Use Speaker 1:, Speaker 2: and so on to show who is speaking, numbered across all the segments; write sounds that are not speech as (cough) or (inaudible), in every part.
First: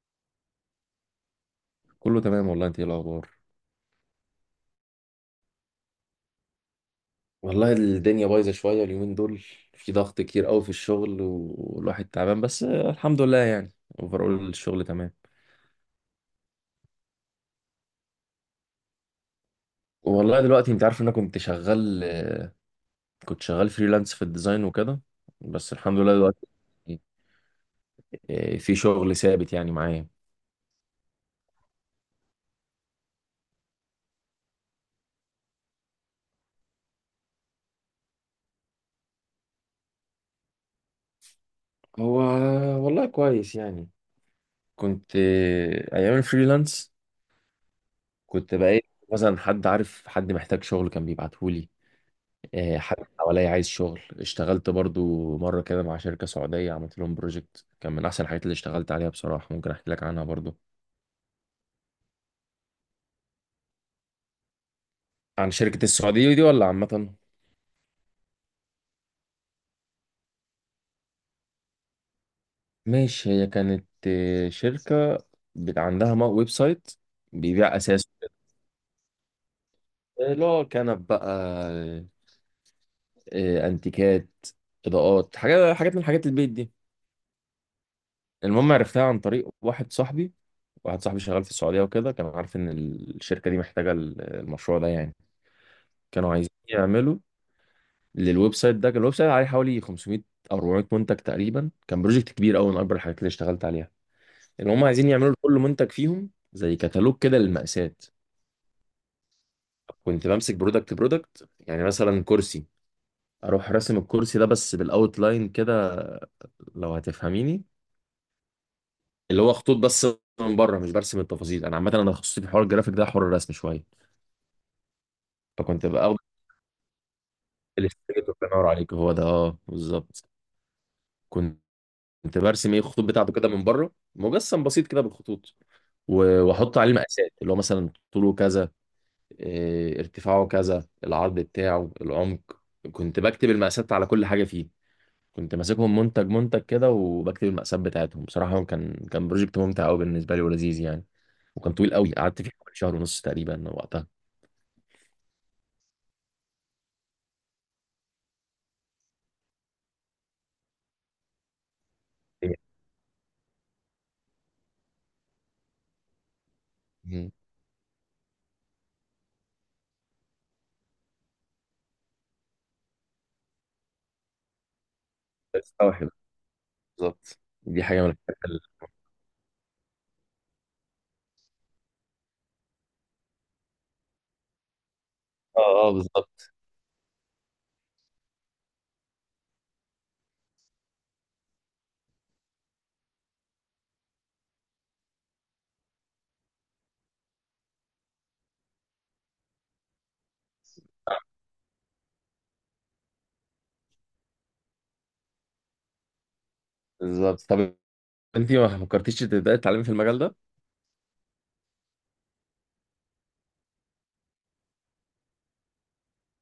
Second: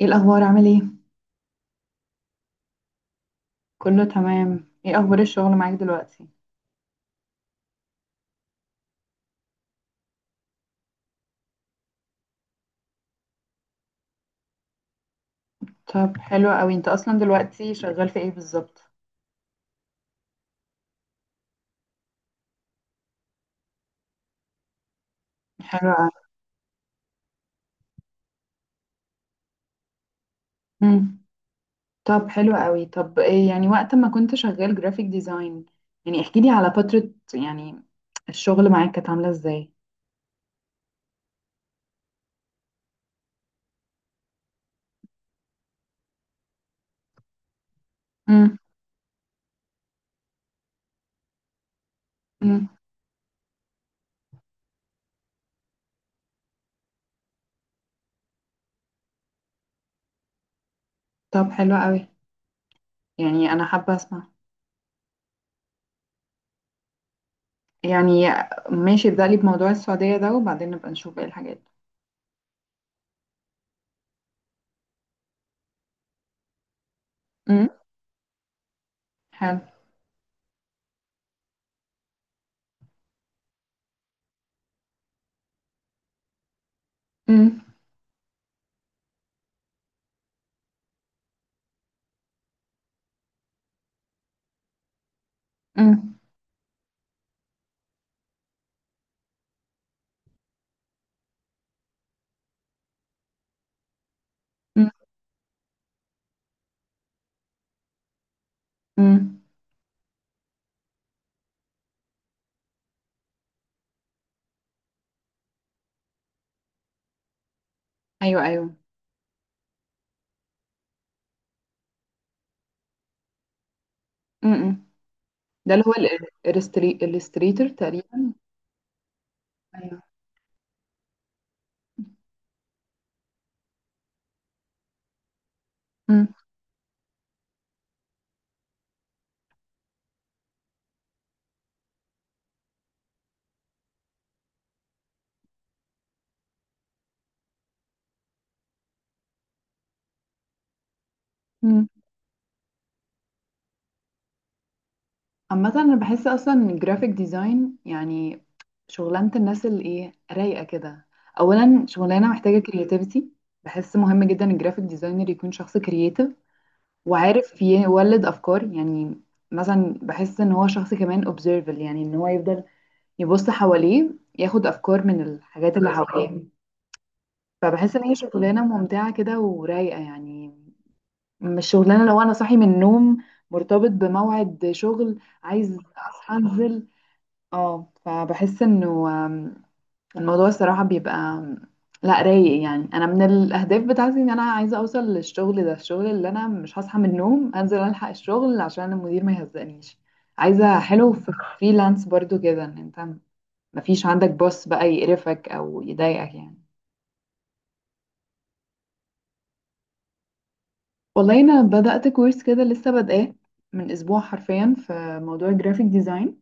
Speaker 1: ايه الاخبار عامل ايه؟
Speaker 2: كله تمام والله، انت ايه الاخبار؟
Speaker 1: كله تمام. ايه اخبار الشغل معاك دلوقتي؟
Speaker 2: والله الدنيا بايظة شوية اليومين دول. في ضغط كتير قوي في الشغل والواحد تعبان، بس الحمد لله يعني اوفرول الشغل تمام.
Speaker 1: طب حلو قوي، انت اصلا دلوقتي شغال في ايه بالظبط؟
Speaker 2: والله دلوقتي انت عارف ان انا كنت شغال فريلانس في الديزاين وكده. بس
Speaker 1: حلو
Speaker 2: الحمد
Speaker 1: قوي.
Speaker 2: لله دلوقتي في شغل ثابت يعني معايا.
Speaker 1: امم. طب حلو قوي، طب ايه يعني وقت ما كنت شغال جرافيك ديزاين، يعني احكي لي على فترة، يعني الشغل معاك كانت عاملة ازاي؟
Speaker 2: هو والله كويس يعني، كنت ايام الفريلانس كنت
Speaker 1: امم.
Speaker 2: بقى مثلا حد عارف حد محتاج شغل كان بيبعتهولي.
Speaker 1: امم.
Speaker 2: حد حواليا عايز شغل، اشتغلت برضو مرة كده مع شركة سعودية، عملت لهم بروجكت كان من أحسن الحاجات اللي اشتغلت عليها بصراحة. ممكن أحكي لك عنها برضو،
Speaker 1: طب حلو قوي، يعني انا حابة اسمع.
Speaker 2: عن شركة السعودية دي ولا عامة؟
Speaker 1: يعني ماشي، ابدأ لي بموضوع السعودية ده وبعدين نبقى نشوف ايه الحاجات.
Speaker 2: ماشي، هي كانت شركة عندها ويب سايت بيبيع
Speaker 1: امم.
Speaker 2: أساس،
Speaker 1: حلو.
Speaker 2: اللي هو كنب بقى، أنتيكات، إضاءات، حاجات حاجات من حاجات البيت دي.
Speaker 1: امم.
Speaker 2: المهم عرفتها عن طريق واحد صاحبي شغال في السعودية وكده، كان عارف إن الشركة دي محتاجة المشروع ده يعني.
Speaker 1: امم.
Speaker 2: كانوا عايزين يعملوا للويب سايت ده، كان الويب سايت عليه حوالي 500 او 400 منتج تقريبا، كان بروجكت كبير قوي من اكبر الحاجات اللي اشتغلت عليها. ان هم
Speaker 1: امم.
Speaker 2: عايزين يعملوا لكل منتج فيهم زي كتالوج كده للمقاسات.
Speaker 1: أمم.
Speaker 2: كنت بمسك برودكت برودكت، يعني مثلا كرسي، اروح راسم الكرسي ده بس بالاوتلاين كده، لو هتفهميني.
Speaker 1: ايوه، ايوه.
Speaker 2: اللي هو خطوط بس من بره، مش برسم التفاصيل. انا عامه انا تخصصي في حوار الجرافيك ده، حوار الرسم شويه.
Speaker 1: امم، ده اللي
Speaker 2: فكنت
Speaker 1: هو
Speaker 2: باخد
Speaker 1: الاستريتور تقريبا.
Speaker 2: الاستريتور، الله ينور عليك، هو ده، اه
Speaker 1: ايوه.
Speaker 2: بالظبط. كنت برسم الخطوط بتاعته كده من بره، مجسم بسيط كده بالخطوط،
Speaker 1: مم.
Speaker 2: واحط عليه مقاسات، اللي هو مثلا طوله كذا، ارتفاعه كذا، العرض بتاعه، العمق. كنت بكتب المقاسات على كل حاجه فيه. كنت ماسكهم منتج منتج كده وبكتب المقاسات بتاعتهم. بصراحه كان بروجكت ممتع قوي بالنسبه لي ولذيذ يعني. وكان
Speaker 1: مم.
Speaker 2: طويل قوي، قعدت فيه حوالي شهر ونص تقريبا وقتها.
Speaker 1: عامة انا بحس اصلا ان الجرافيك ديزاين، يعني شغلانة الناس اللي، ايه، رايقة كده. اولا شغلانة محتاجة كرياتيفيتي. بحس مهم جدا الجرافيك ديزاينر يكون شخص كرياتيف
Speaker 2: مم.
Speaker 1: وعارف يولد افكار يعني. مثلا بحس ان هو شخص كمان observable، يعني ان هو يفضل يبص حواليه، ياخد افكار من الحاجات اللي
Speaker 2: بستوعب،
Speaker 1: حواليه.
Speaker 2: بالظبط. دي
Speaker 1: فبحس
Speaker 2: حاجه
Speaker 1: ان
Speaker 2: من
Speaker 1: هي
Speaker 2: الحاجات
Speaker 1: شغلانة
Speaker 2: ال-
Speaker 1: ممتعة كده ورايقة، يعني مش شغلانه لو انا صاحي من النوم مرتبط بموعد شغل
Speaker 2: اه،
Speaker 1: عايز
Speaker 2: اه،
Speaker 1: اصحى
Speaker 2: بالظبط
Speaker 1: انزل. اه، فبحس انه الموضوع الصراحه بيبقى لا رايق. يعني انا من الاهداف بتاعتي ان انا عايزه اوصل للشغل ده، الشغل اللي انا مش هصحى من النوم انزل الحق الشغل عشان المدير ما يهزقنيش. عايزه حلو في فريلانس برضو كده، ان انت مفيش عندك بوس بقى يقرفك او يضايقك يعني.
Speaker 2: بالظبط. طب انت ما فكرتيش تبداي تتعلمي في المجال ده؟
Speaker 1: والله انا بدأت كورس كده لسه بادئاه من اسبوع حرفيا في موضوع الجرافيك ديزاين.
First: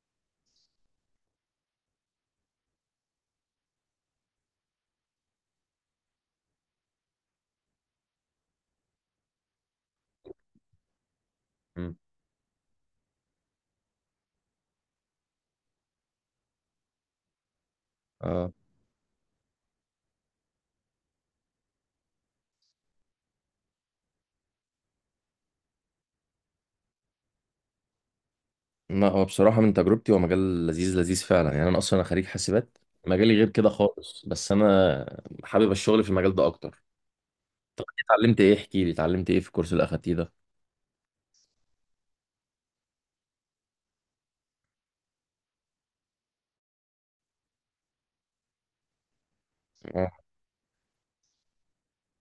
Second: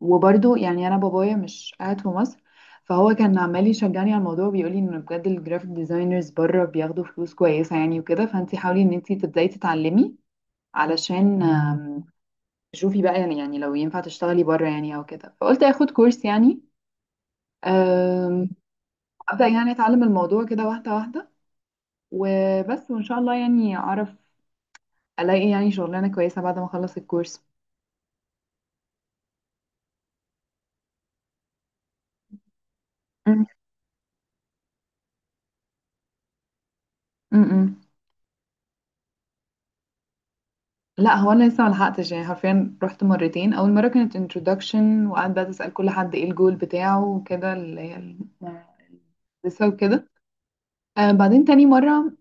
Speaker 1: وبرده يعني انا بابايا مش قاعد في مصر، فهو كان عمال يشجعني على الموضوع، بيقول لي ان بجد الجرافيك ديزاينرز بره بياخدوا فلوس كويسه يعني، وكده فانت حاولي ان انت تبداي تتعلمي علشان
Speaker 2: مم.
Speaker 1: تشوفي بقى، يعني لو ينفع تشتغلي بره يعني او كده. فقلت اخد كورس يعني. آم،
Speaker 2: اه.
Speaker 1: ابدا يعني اتعلم الموضوع كده واحده واحده، وبس وان شاء الله يعني اعرف الاقي يعني شغلانه كويسه بعد ما اخلص الكورس.
Speaker 2: ما هو بصراحة من تجربتي هو مجال لذيذ لذيذ فعلا يعني، أنا أصلا أنا خريج حاسبات، مجالي
Speaker 1: م-
Speaker 2: غير كده خالص، بس أنا حابب الشغل في المجال ده أكتر.
Speaker 1: م- م.
Speaker 2: اتعلمت إيه، احكي لي، اتعلمت إيه في الكورس اللي أخدتيه ده؟
Speaker 1: لا، هو انا لسه ملحقتش، يعني حرفيا رحت مرتين. اول مره كانت introduction وقعدت بقى تسال كل حد ايه الجول بتاعه وكده اللي هي لسه وكده.
Speaker 2: آه،
Speaker 1: آه، بعدين تاني مره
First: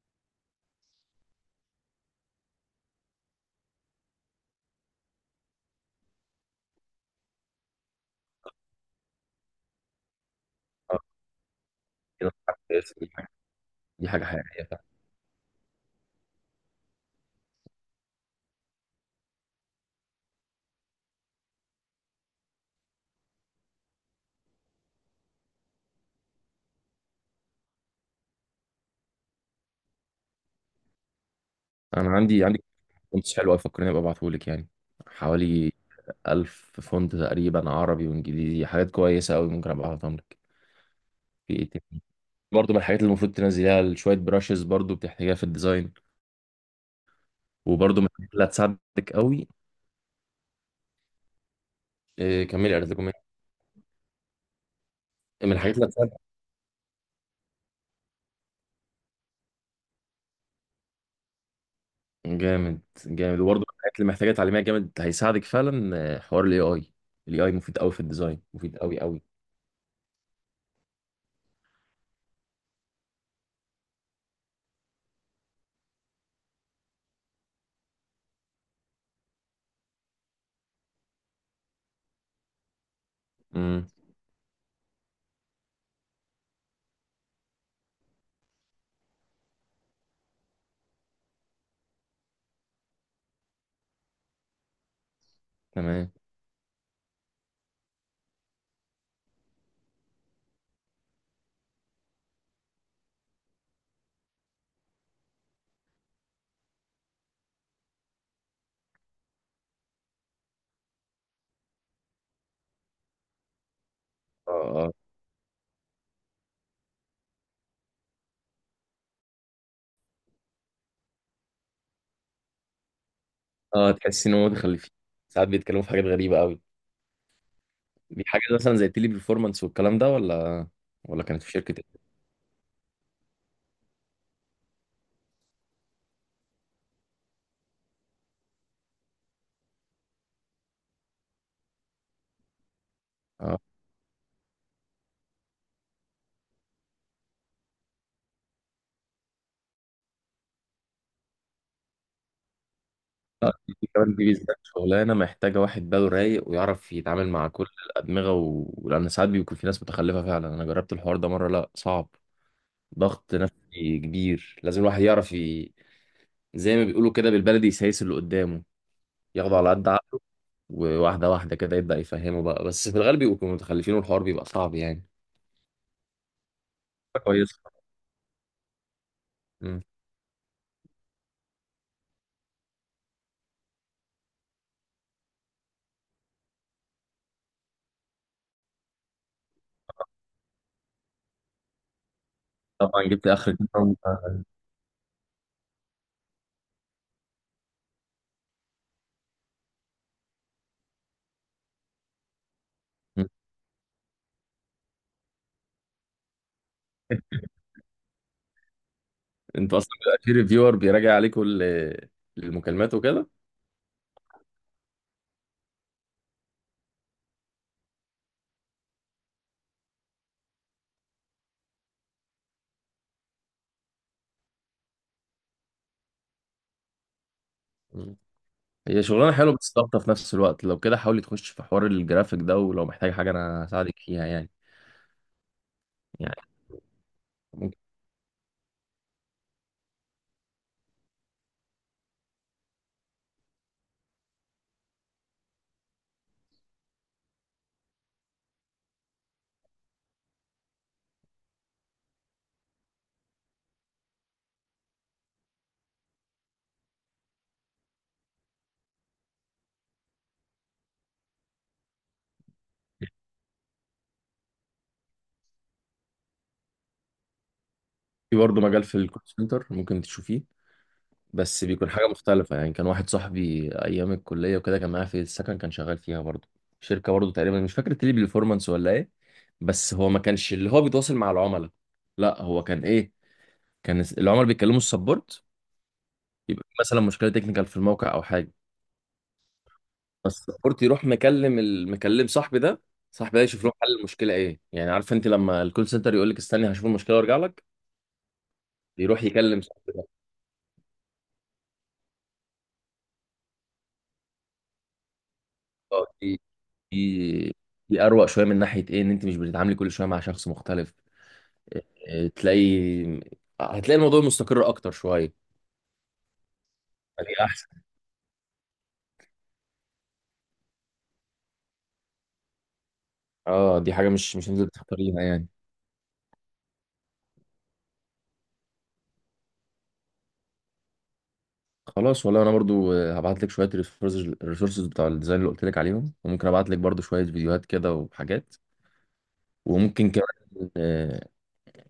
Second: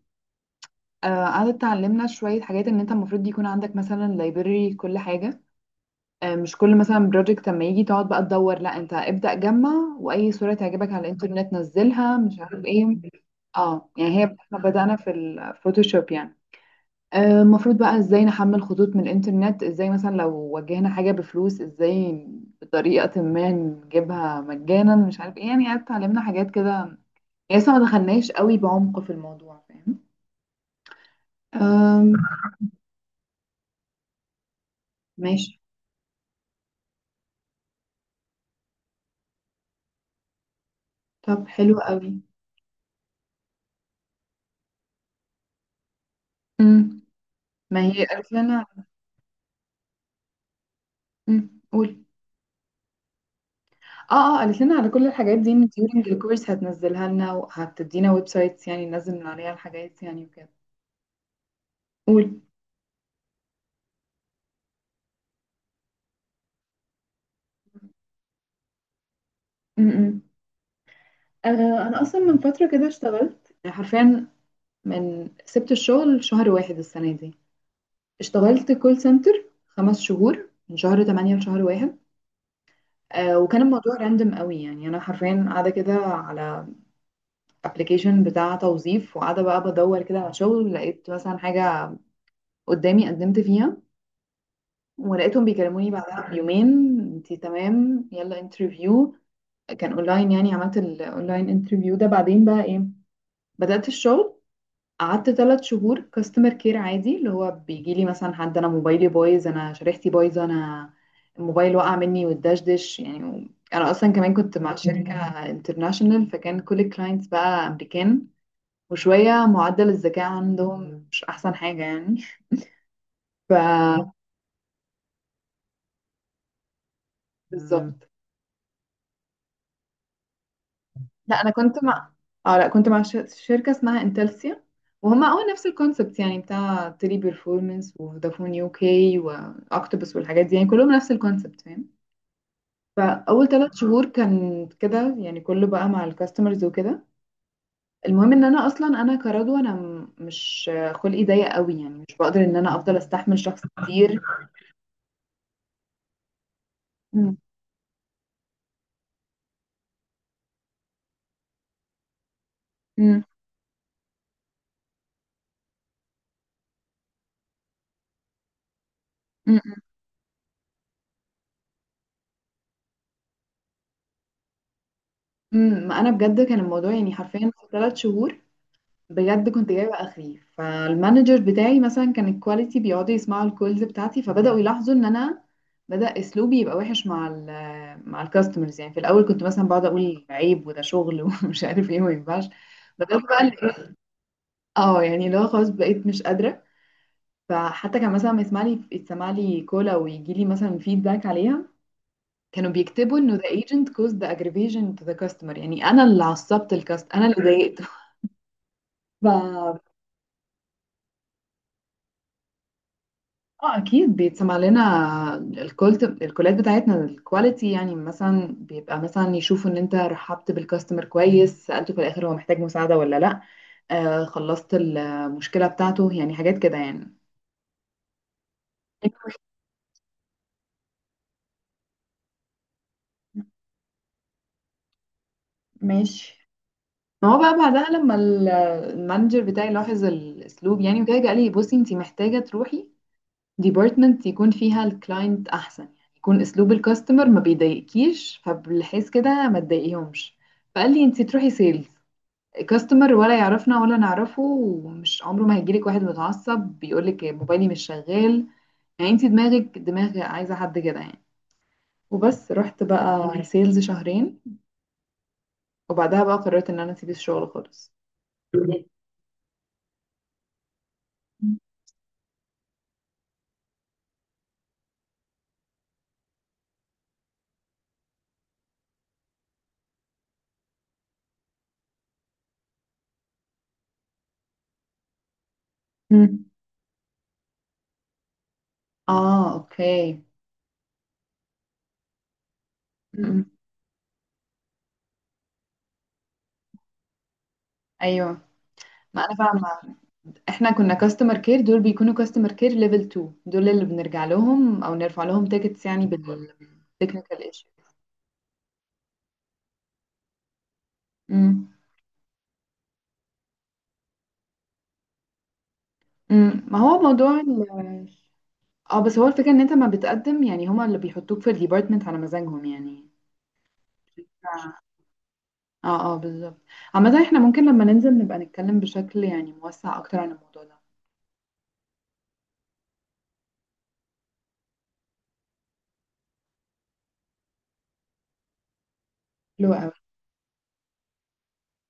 Speaker 1: آه قعدت تعلمنا شويه حاجات ان انت المفروض يكون عندك مثلا library كل حاجه. آه، مش كل مثلا بروجكت لما يجي تقعد بقى تدور، لا انت ابدا جمع واي صوره تعجبك
Speaker 2: آه،
Speaker 1: على الانترنت نزلها،
Speaker 2: كده
Speaker 1: مش
Speaker 2: بتاع
Speaker 1: عارف ايه.
Speaker 2: كويس، دي حاجة
Speaker 1: اه،
Speaker 2: دي
Speaker 1: يعني
Speaker 2: حاجة
Speaker 1: هي احنا
Speaker 2: حقيقية فعلا.
Speaker 1: بدانا في الفوتوشوب يعني. آه، المفروض بقى ازاي نحمل خطوط من الانترنت، ازاي مثلا لو واجهنا حاجة بفلوس ازاي بطريقة ما نجيبها مجانا، مش عارف ايه، يعني اتعلمنا حاجات كده. لسه ما دخلناش قوي بعمق في الموضوع، فاهم؟
Speaker 2: أنا
Speaker 1: أم.
Speaker 2: عندي كونتس حلوة أوي، فكرني أبقى أبعتهولك يعني،
Speaker 1: ماشي.
Speaker 2: حوالي 1000 فونت تقريبا عربي وإنجليزي، حاجات كويسة أوي، ممكن أبقى أبعتهم لك.
Speaker 1: طب
Speaker 2: في إيه
Speaker 1: حلو
Speaker 2: تاني؟
Speaker 1: قوي.
Speaker 2: برضه من الحاجات اللي المفروض تنزليها، شوية براشز برضه بتحتاجها في الديزاين.
Speaker 1: أم، ما
Speaker 2: وبرضه
Speaker 1: هي
Speaker 2: من
Speaker 1: قالت
Speaker 2: الحاجات اللي
Speaker 1: لنا.
Speaker 2: هتساعدك أوي.
Speaker 1: أم، قول.
Speaker 2: كملي أرزاقكم.
Speaker 1: اه، اه، قالت لنا على كل الحاجات دي
Speaker 2: من
Speaker 1: ان
Speaker 2: الحاجات اللي
Speaker 1: during
Speaker 2: هتساعد
Speaker 1: الكورس هتنزلها لنا وهتدينا ويب سايتس، يعني ننزل من عليها الحاجات يعني وكده. قول.
Speaker 2: جامد جامد. وبرضه من الحاجات اللي محتاجه تعليميه، جامد هيساعدك فعلا، حوار الاي اي. الاي اي مفيد قوي في الديزاين، مفيد قوي قوي.
Speaker 1: م-م. آه، انا اصلا من فتره كده اشتغلت حرفيا. من سبت الشغل شهر واحد السنة دي اشتغلت كول سنتر خمس شهور، من شهر تمانية لشهر واحد. آه، وكان
Speaker 2: امم.
Speaker 1: الموضوع راندم قوي، يعني أنا حرفيا قاعدة كده على ابلكيشن بتاع توظيف وقاعدة بقى بدور كده على شغل. لقيت مثلا حاجة قدامي قدمت فيها ولقيتهم بيكلموني
Speaker 2: تمام.
Speaker 1: بعدها بيومين، انتي تمام، يلا انترفيو. كان اونلاين، يعني عملت الاونلاين انترفيو ده، بعدين بقى ايه، بدأت الشغل. قعدت ثلاث شهور كاستمر كير عادي، اللي هو بيجي لي مثلا حد انا موبايلي بايظ، انا شريحتي بايظه، انا الموبايل وقع مني والدشدش يعني. انا اصلا كمان
Speaker 2: اه،
Speaker 1: كنت مع
Speaker 2: اه،
Speaker 1: شركه انترناشونال، فكان كل الكلاينتس بقى امريكان، وشويه معدل الذكاء عندهم مش احسن حاجه يعني. ف
Speaker 2: اه، تحس ان هم متخلفين، ساعات بيتكلموا في حاجات غريبه قوي.
Speaker 1: بالظبط.
Speaker 2: دي حاجه مثلا زي التيلي بيرفورمانس والكلام ده، ولا
Speaker 1: لا
Speaker 2: كانت
Speaker 1: انا
Speaker 2: في شركه
Speaker 1: كنت
Speaker 2: إيه؟
Speaker 1: مع اه لا كنت مع شركه اسمها انتلسيا. وهم اه نفس الكونسبت، يعني بتاع تيلي بيرفورمانس وفودافون يو كي واكتوبس والحاجات دي، يعني كلهم نفس الكونسبت، فاهم؟ فاول
Speaker 2: اه،
Speaker 1: ثلاث شهور كان كده يعني، كله بقى مع الكاستمرز وكده. المهم ان انا اصلا انا كرضوى انا مش خلقي ضيق قوي، يعني مش بقدر ان انا افضل استحمل
Speaker 2: لا.
Speaker 1: شخص
Speaker 2: دي كمان
Speaker 1: كتير.
Speaker 2: دي بالذات شغلانه محتاجه واحد باله رايق ويعرف يتعامل
Speaker 1: مم.
Speaker 2: مع كل الادمغه، لان ساعات بيكون في ناس متخلفه فعلا. انا جربت الحوار ده مره، لا صعب،
Speaker 1: مم.
Speaker 2: ضغط نفسي كبير. لازم الواحد يعرف. زي ما بيقولوا كده بالبلدي، يسيس اللي قدامه، ياخده
Speaker 1: مم.
Speaker 2: على قد عقله. وواحدة واحدة كده يبدأ يفهمه بقى، بس في الغالب بيبقوا متخلفين والحوار بيبقى صعب يعني.
Speaker 1: مم. ما انا بجد كان الموضوع، يعني حرفيا
Speaker 2: كويس.
Speaker 1: في ثلاث شهور بجد كنت
Speaker 2: مم.
Speaker 1: جايبه اخري. فالمانجر بتاعي مثلا كان الكواليتي بيقعدوا يسمعوا الكولز بتاعتي، فبداوا يلاحظوا ان انا بدأ اسلوبي يبقى وحش مع مع الكاستمرز، يعني في الاول كنت مثلا بقعد اقول عيب وده شغل (laughs) ومش عارف ايه وما ينفعش.
Speaker 2: طبعا،
Speaker 1: بدأت
Speaker 2: جبت
Speaker 1: بقى،
Speaker 2: اخر كلمة.
Speaker 1: اه يعني اللي هو خلاص بقيت مش قادرة. فحتى كان مثلا لما يسمع لي يتسمع لي كولا ويجي لي مثلا فيدباك عليها، كانوا بيكتبوا
Speaker 2: مم.
Speaker 1: انه the agent caused the aggravation to the customer، يعني انا اللي عصبت الكاست، انا اللي ضايقته.
Speaker 2: انت
Speaker 1: (laughs)
Speaker 2: اصلا
Speaker 1: ف
Speaker 2: بيبقى في ريفيور بيراجع عليك كل المكالمات وكده؟
Speaker 1: اه اكيد بيتسمع لنا الكولات بتاعتنا الكواليتي، يعني مثلا بيبقى مثلا يشوفوا ان انت رحبت بالكاستمر كويس، سألته في الاخر هو محتاج مساعدة ولا لا، آه خلصت المشكلة بتاعته، يعني حاجات كده يعني.
Speaker 2: مم. هي شغلانة حلوة بس ضغطة في نفس الوقت. لو كده حاولي تخش في حوار الجرافيك ده، ولو محتاج حاجة انا هساعدك فيها يعني.
Speaker 1: ماشي. ما هو بقى
Speaker 2: ممكن
Speaker 1: بعدها لما المانجر بتاعي لاحظ الاسلوب يعني وكده، قال لي بصي انت محتاجه تروحي ديبارتمنت يكون فيها الكلاينت احسن، يعني يكون اسلوب الكاستمر ما بيضايقكيش، فبالحيث كده ما تضايقيهمش. فقال لي انت تروحي سيلز. كاستمر ولا يعرفنا ولا نعرفه ومش عمره ما هيجيلك واحد متعصب بيقولك موبايلي مش شغال. يعني انت دماغك دماغ عايزه حد كده يعني. وبس رحت بقى سيلز شهرين، وبعدها بقى قررت ان انا اسيب الشغل خالص.
Speaker 2: في برضه مجال في الكول سنتر ممكن تشوفيه، بس بيكون حاجة مختلفة يعني. كان واحد صاحبي أيام الكلية وكده، كان معايا في السكن، كان شغال فيها برضه شركة برضه تقريبا، مش فاكر تيلي بيرفورمانس ولا إيه، بس هو ما كانش اللي هو بيتواصل مع العملاء. لا هو كان العملاء بيتكلموا السبورت.
Speaker 1: مم.
Speaker 2: يبقى في مثلا مشكلة تكنيكال في الموقع أو حاجة،
Speaker 1: اه، اوكي.
Speaker 2: بس السبورت يروح مكلم المكلم صاحبي ده،
Speaker 1: مم.
Speaker 2: صاحبي ده
Speaker 1: أمم،
Speaker 2: يشوف له حل المشكلة إيه يعني. عارف أنت لما الكول سنتر يقول لك استني هشوف المشكلة وأرجع لك،
Speaker 1: ايوه. ما
Speaker 2: يروح
Speaker 1: انا
Speaker 2: يكلم
Speaker 1: فاهمه.
Speaker 2: صاحبي ده.
Speaker 1: احنا كنا كاستمر كير، دول بيكونوا كاستمر كير ليفل 2. دول اللي بنرجع لهم او نرفع لهم تيكتس، يعني
Speaker 2: آه، دي
Speaker 1: بالتكنيكال
Speaker 2: دي
Speaker 1: ايشو.
Speaker 2: دي أروق شوية من ناحية إيه، إن أنت مش بتتعاملي كل شوية مع شخص مختلف.
Speaker 1: امم.
Speaker 2: آه، تلاقي هتلاقي الموضوع مستقر اكتر شويه،
Speaker 1: امم. ما هو
Speaker 2: دي
Speaker 1: موضوع
Speaker 2: احسن.
Speaker 1: اه بس هو الفكره ان انت ما بتقدم، يعني هما اللي بيحطوك في الديبارتمنت على مزاجهم يعني.
Speaker 2: اه، دي حاجه مش انت اللي تختاريها يعني.
Speaker 1: اه، اه، بالظبط. عامة احنا ممكن لما ننزل نبقى نتكلم بشكل يعني موسع اكتر عن الموضوع ده.
Speaker 2: خلاص والله، انا برضو هبعت لك شويه الريسورسز بتاع الديزاين اللي قلت لك عليهم، وممكن ابعت لك برضو شويه فيديوهات كده وحاجات.
Speaker 1: حلو قوي.
Speaker 2: وممكن كمان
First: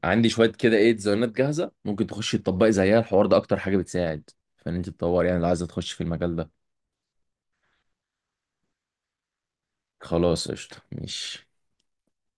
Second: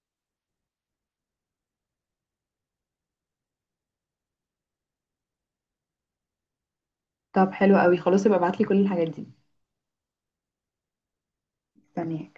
Speaker 2: عندي شويه كده ديزاينات جاهزه ممكن تخشي تطبقي زيها. الحوار ده اكتر حاجه بتساعد، فان انت تطور يعني، لو عايزه تخش في المجال ده.
Speaker 1: طب حلو قوي خلاص، يبقى ابعتلي كل الحاجات دي.
Speaker 2: خلاص قشطه، ماشي.
Speaker 1: مستنياك.